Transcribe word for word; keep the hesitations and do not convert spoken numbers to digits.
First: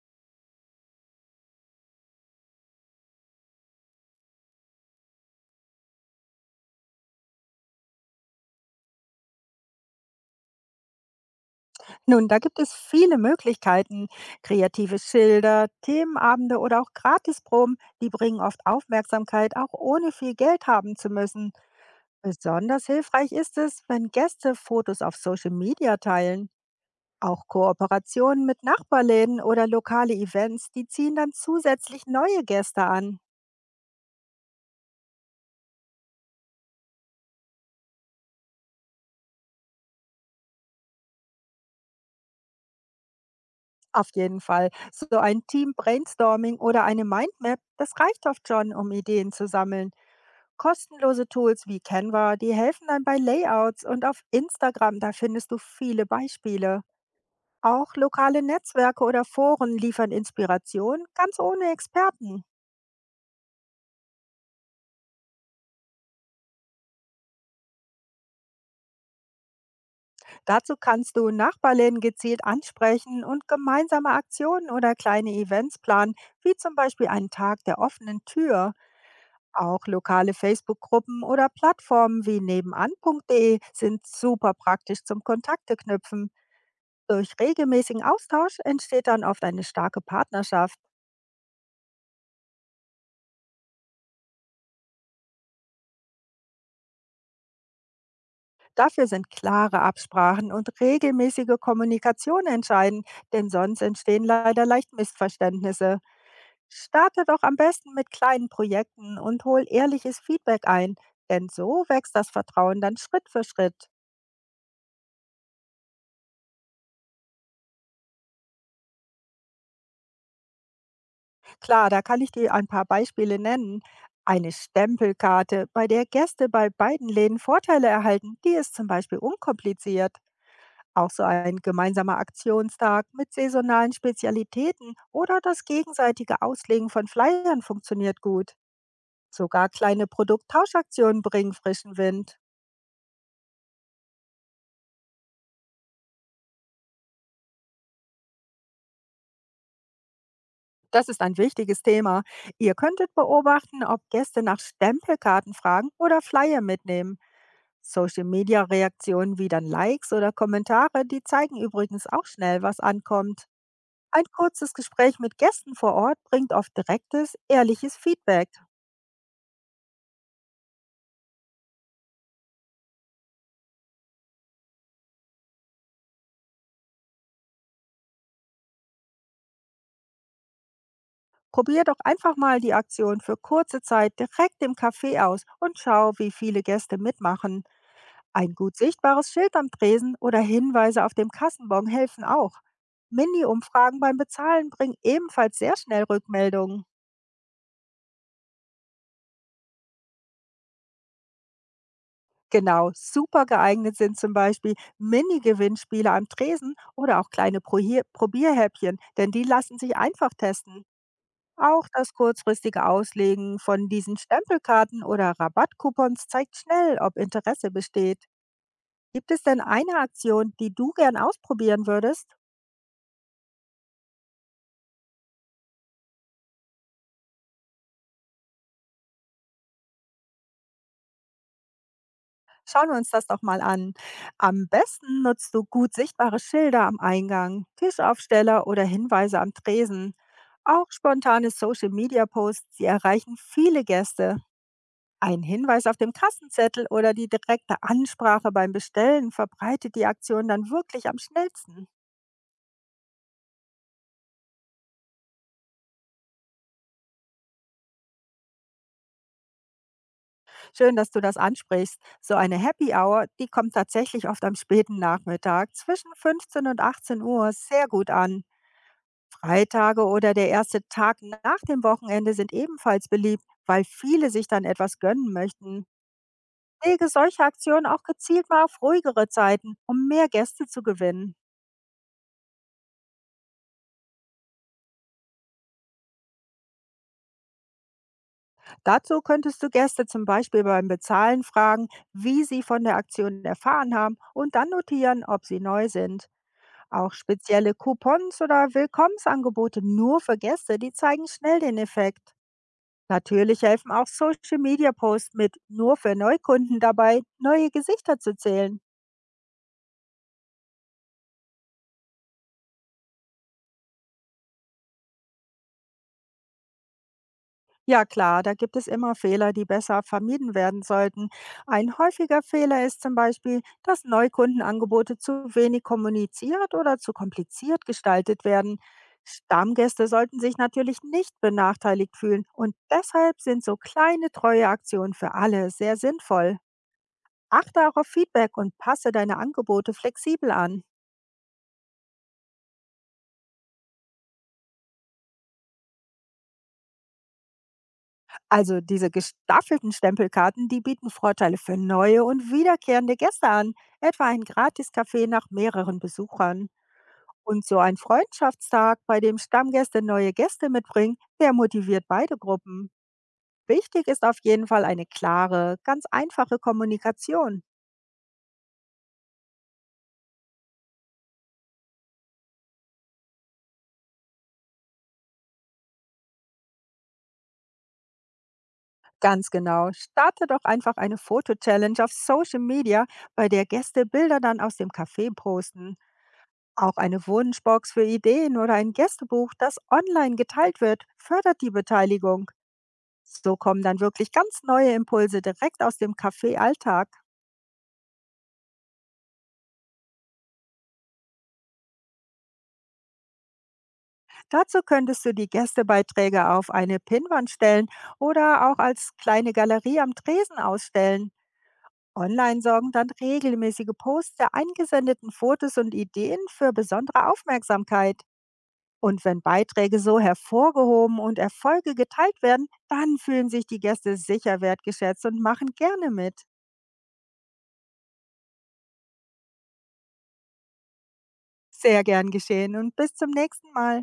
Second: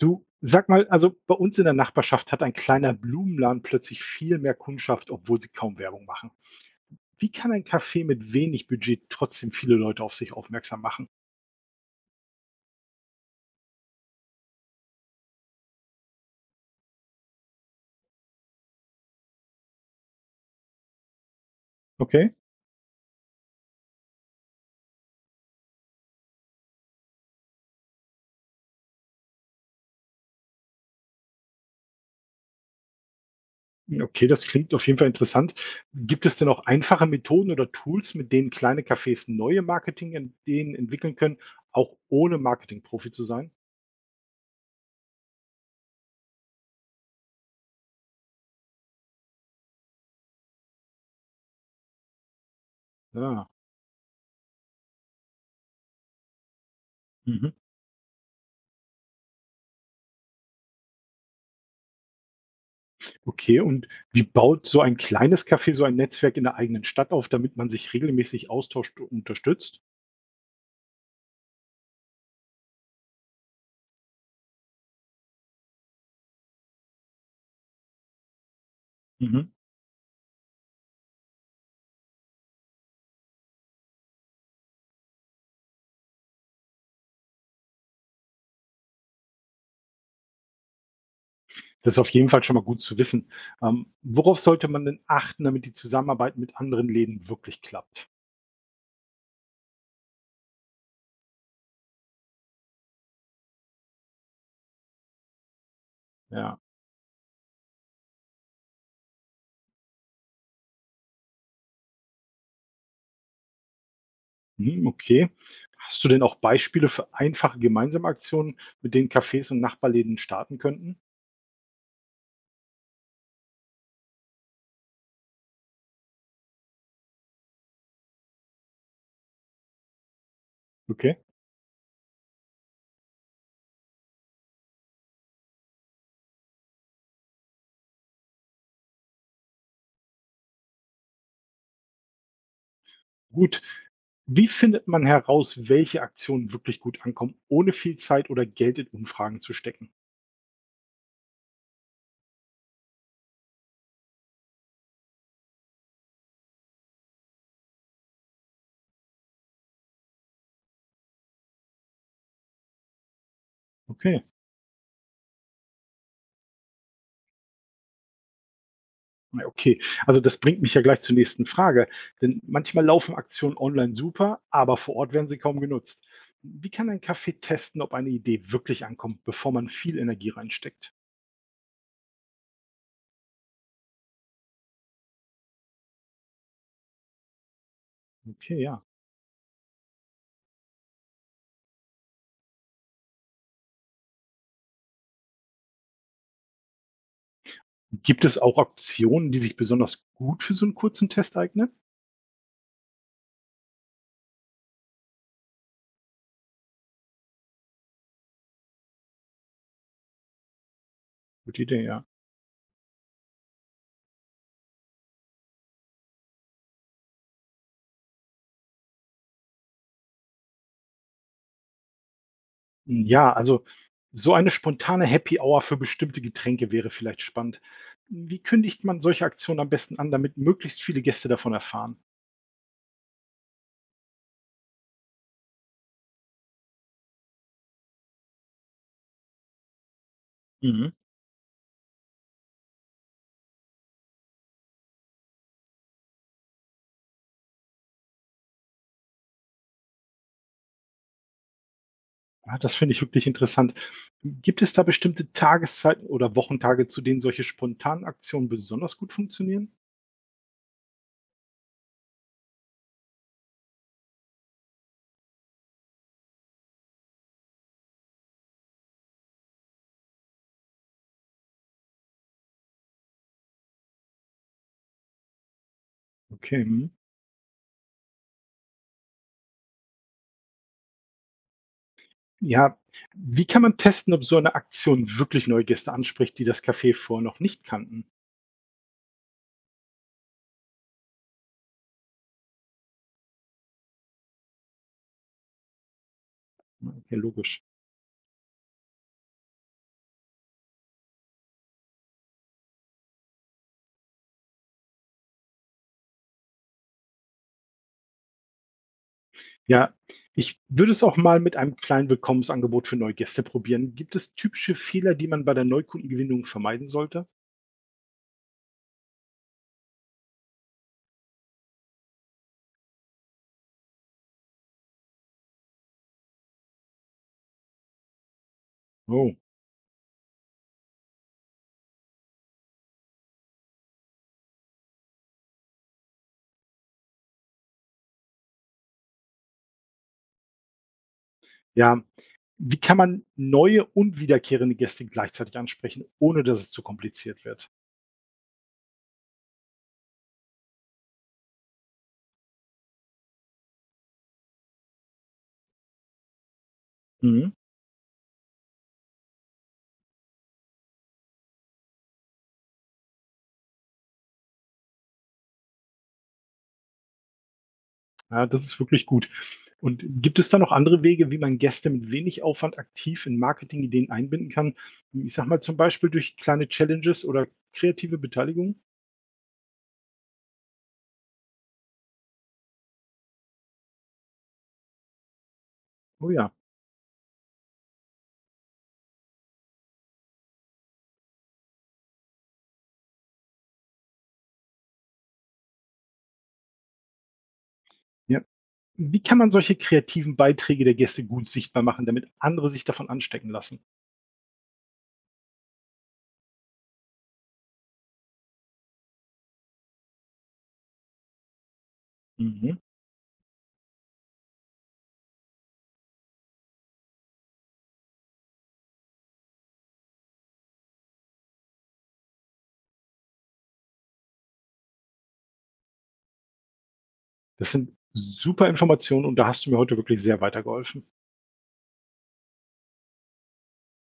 Du, sag mal, also bei uns in der Nachbarschaft hat ein kleiner Blumenladen plötzlich viel mehr Kundschaft, obwohl sie kaum Werbung machen. Wie kann ein Café mit wenig Budget trotzdem viele Leute auf sich aufmerksam machen? Nun, da gibt es viele Möglichkeiten. Kreative Schilder, Themenabende oder auch Gratisproben, die bringen oft Aufmerksamkeit, auch ohne viel Geld haben zu müssen. Okay. Besonders hilfreich ist es, wenn Gäste Fotos auf Social Media teilen. Auch Kooperationen mit Nachbarläden oder lokale Events, die ziehen dann zusätzlich neue Gäste an. Hm, okay, das klingt auf jeden Fall interessant. Gibt es denn auch einfache Methoden oder Tools, mit denen kleine Cafés neue Marketing-Ideen entwickeln können, auch ohne Marketing-Profi zu sein? Auf jeden Fall. So ein Team-Brainstorming oder eine Mindmap, das reicht oft schon, um Ideen zu sammeln. Kostenlose Tools wie Canva, die helfen dann bei Ja. Layouts und auf Instagram, da findest du viele Beispiele. Mhm. Auch lokale Netzwerke oder Foren liefern Inspiration, ganz ohne Experten. Okay, und wie baut so ein kleines Café so ein Netzwerk in der eigenen Stadt auf, damit man sich regelmäßig austauscht und unterstützt? Dazu kannst du Nachbarläden gezielt ansprechen und gemeinsame Aktionen oder kleine Events planen, wie zum Beispiel einen Tag der offenen Tür. Mhm. Auch lokale Facebook-Gruppen oder Plattformen wie nebenan.de sind super praktisch zum Kontakte knüpfen. Durch regelmäßigen Austausch entsteht dann oft eine starke Partnerschaft. Das ist auf jeden Fall schon mal gut zu wissen. Ähm, worauf sollte man denn achten, damit die Zusammenarbeit mit anderen Läden wirklich klappt? Dafür sind klare Absprachen und regelmäßige Kommunikation entscheidend, denn sonst entstehen leider leicht Missverständnisse. Ja, Starte doch am besten mit kleinen Projekten und hol ehrliches Feedback ein, denn so wächst das Vertrauen dann Schritt für Schritt. hm, okay. Hast du denn auch Beispiele für einfache gemeinsame Aktionen, mit denen Cafés und Nachbarläden starten könnten? Klar, da kann ich dir ein paar Beispiele nennen. Eine Stempelkarte, bei der Gäste bei beiden Läden Vorteile erhalten, die ist zum Beispiel unkompliziert. Auch Okay, so ein gemeinsamer Aktionstag mit saisonalen Spezialitäten oder das gegenseitige Auslegen von Flyern funktioniert gut. Sogar kleine Produkttauschaktionen bringen frischen Wind. gut. Wie findet man heraus, welche Aktionen wirklich gut ankommen, ohne viel Zeit oder Geld in Umfragen zu stecken? Das ist ein wichtiges Thema. Ihr könntet beobachten, ob Gäste nach Stempelkarten fragen oder Flyer mitnehmen. Social-Media-Reaktionen wie dann Likes oder Kommentare, die zeigen übrigens auch schnell, was ankommt. Okay. Ein kurzes Gespräch mit Gästen vor Ort bringt oft direktes, ehrliches Feedback. Ja, okay, also das bringt mich ja gleich zur nächsten Frage. Denn manchmal laufen Aktionen online super, aber vor Ort werden sie kaum genutzt. Wie kann ein Café testen, ob eine Idee wirklich ankommt, bevor man viel Energie reinsteckt? Probier doch einfach mal die Aktion für kurze Zeit direkt im Café aus und schau, wie viele Gäste mitmachen. Ein Okay, gut ja. sichtbares Schild am Tresen oder Hinweise auf dem Kassenbon helfen auch. Mini-Umfragen beim Bezahlen bringen ebenfalls sehr schnell Rückmeldungen. Gibt es auch Aktionen, die sich besonders gut für so einen kurzen Test eignen? Genau, super geeignet sind zum Beispiel Mini-Gewinnspiele am Tresen oder auch kleine Prohier- Probierhäppchen, denn die lassen sich einfach testen. Gute Idee, Auch ja. das kurzfristige Auslegen von diesen Stempelkarten oder Rabattcoupons zeigt schnell, ob Interesse besteht. Gibt es denn eine Aktion, die du gern ausprobieren würdest? Hm, ja, also so eine spontane Happy Hour für bestimmte Getränke wäre vielleicht spannend. Wie kündigt man solche Aktionen am besten an, damit möglichst viele Gäste davon erfahren? Schauen wir uns das doch mal an. Am besten nutzt du gut sichtbare Schilder am Eingang, Tischaufsteller oder Hinweise am Tresen. Auch Mhm. spontane Social-Media-Posts, sie erreichen viele Gäste. Ein Hinweis auf dem Kassenzettel oder die direkte Ansprache beim Bestellen verbreitet die Aktion dann wirklich am schnellsten. Ja, das finde ich wirklich interessant. Gibt es da bestimmte Tageszeiten oder Wochentage, zu denen solche spontanen Aktionen besonders gut funktionieren? Schön, dass du das ansprichst. So eine Happy Hour, die kommt tatsächlich oft am späten Nachmittag zwischen fünfzehn und achtzehn Uhr sehr gut an. Freitage oder der erste Tag nach dem Wochenende sind ebenfalls beliebt, weil viele sich dann etwas gönnen möchten. Okay. Mhm. Lege solche Aktionen auch gezielt mal auf ruhigere Zeiten, um mehr Gäste zu gewinnen. Ja, wie kann man testen, ob so eine Aktion wirklich neue Gäste anspricht, die das Café vorher noch nicht kannten? Dazu könntest du Gäste zum Beispiel beim Bezahlen fragen, wie sie von der Aktion erfahren haben und dann notieren, ob sie neu sind. Auch Ja, logisch. spezielle Coupons oder Willkommensangebote nur für Gäste, die zeigen schnell den Effekt. Natürlich helfen auch Social Media Posts mit nur für Neukunden dabei, neue Gesichter zu zählen. Ja, ich würde es auch mal mit einem kleinen Willkommensangebot für neue Gäste probieren. Gibt es typische Fehler, die man bei der Neukundengewinnung vermeiden sollte? Ja klar, da gibt es immer Fehler, die besser vermieden werden sollten. Ein häufiger Fehler ist zum Beispiel, dass Neukundenangebote zu wenig kommuniziert oder zu kompliziert gestaltet werden. Oh. Stammgäste sollten sich natürlich nicht benachteiligt fühlen und deshalb sind so kleine treue Aktionen für alle sehr sinnvoll. Achte auch auf Feedback und passe deine Angebote flexibel an. Ja, wie kann man neue und wiederkehrende Gäste gleichzeitig ansprechen, ohne dass es zu kompliziert wird? Also diese gestaffelten Stempelkarten, die bieten Vorteile für neue und wiederkehrende Gäste an, etwa ein Gratiscafé nach mehreren Besuchern. Mhm. Und so ein Freundschaftstag, bei dem Stammgäste neue Gäste mitbringen, der motiviert beide Gruppen. Wichtig ist auf jeden Fall eine klare, ganz einfache Kommunikation. Ja, das ist wirklich gut. Und gibt es da noch andere Wege, wie man Gäste mit wenig Aufwand aktiv in Marketingideen einbinden kann? Ich sag mal zum Beispiel durch kleine Challenges oder kreative Beteiligung? Ganz genau. Starte doch einfach eine Foto-Challenge auf Social Media, bei der Gäste Bilder dann aus dem Café posten. Oh ja. Auch eine Wunschbox für Ideen oder ein Gästebuch, das online geteilt wird, fördert die Beteiligung. So kommen dann wirklich ganz neue Impulse direkt aus dem Café-Alltag. Ja. Wie kann man solche kreativen Beiträge der Gäste gut sichtbar machen, damit andere sich davon anstecken lassen? Dazu könntest du die Gästebeiträge auf eine Pinnwand stellen oder auch als kleine Galerie am Tresen ausstellen. Online Mhm. sorgen dann regelmäßige Posts der eingesendeten Fotos und Ideen für besondere Aufmerksamkeit. Und wenn Beiträge so hervorgehoben und Erfolge geteilt werden, dann fühlen sich die Gäste sicher wertgeschätzt und machen gerne mit. Das sind super Informationen und da hast du mir heute wirklich sehr weitergeholfen. Sehr gern geschehen und bis zum nächsten Mal.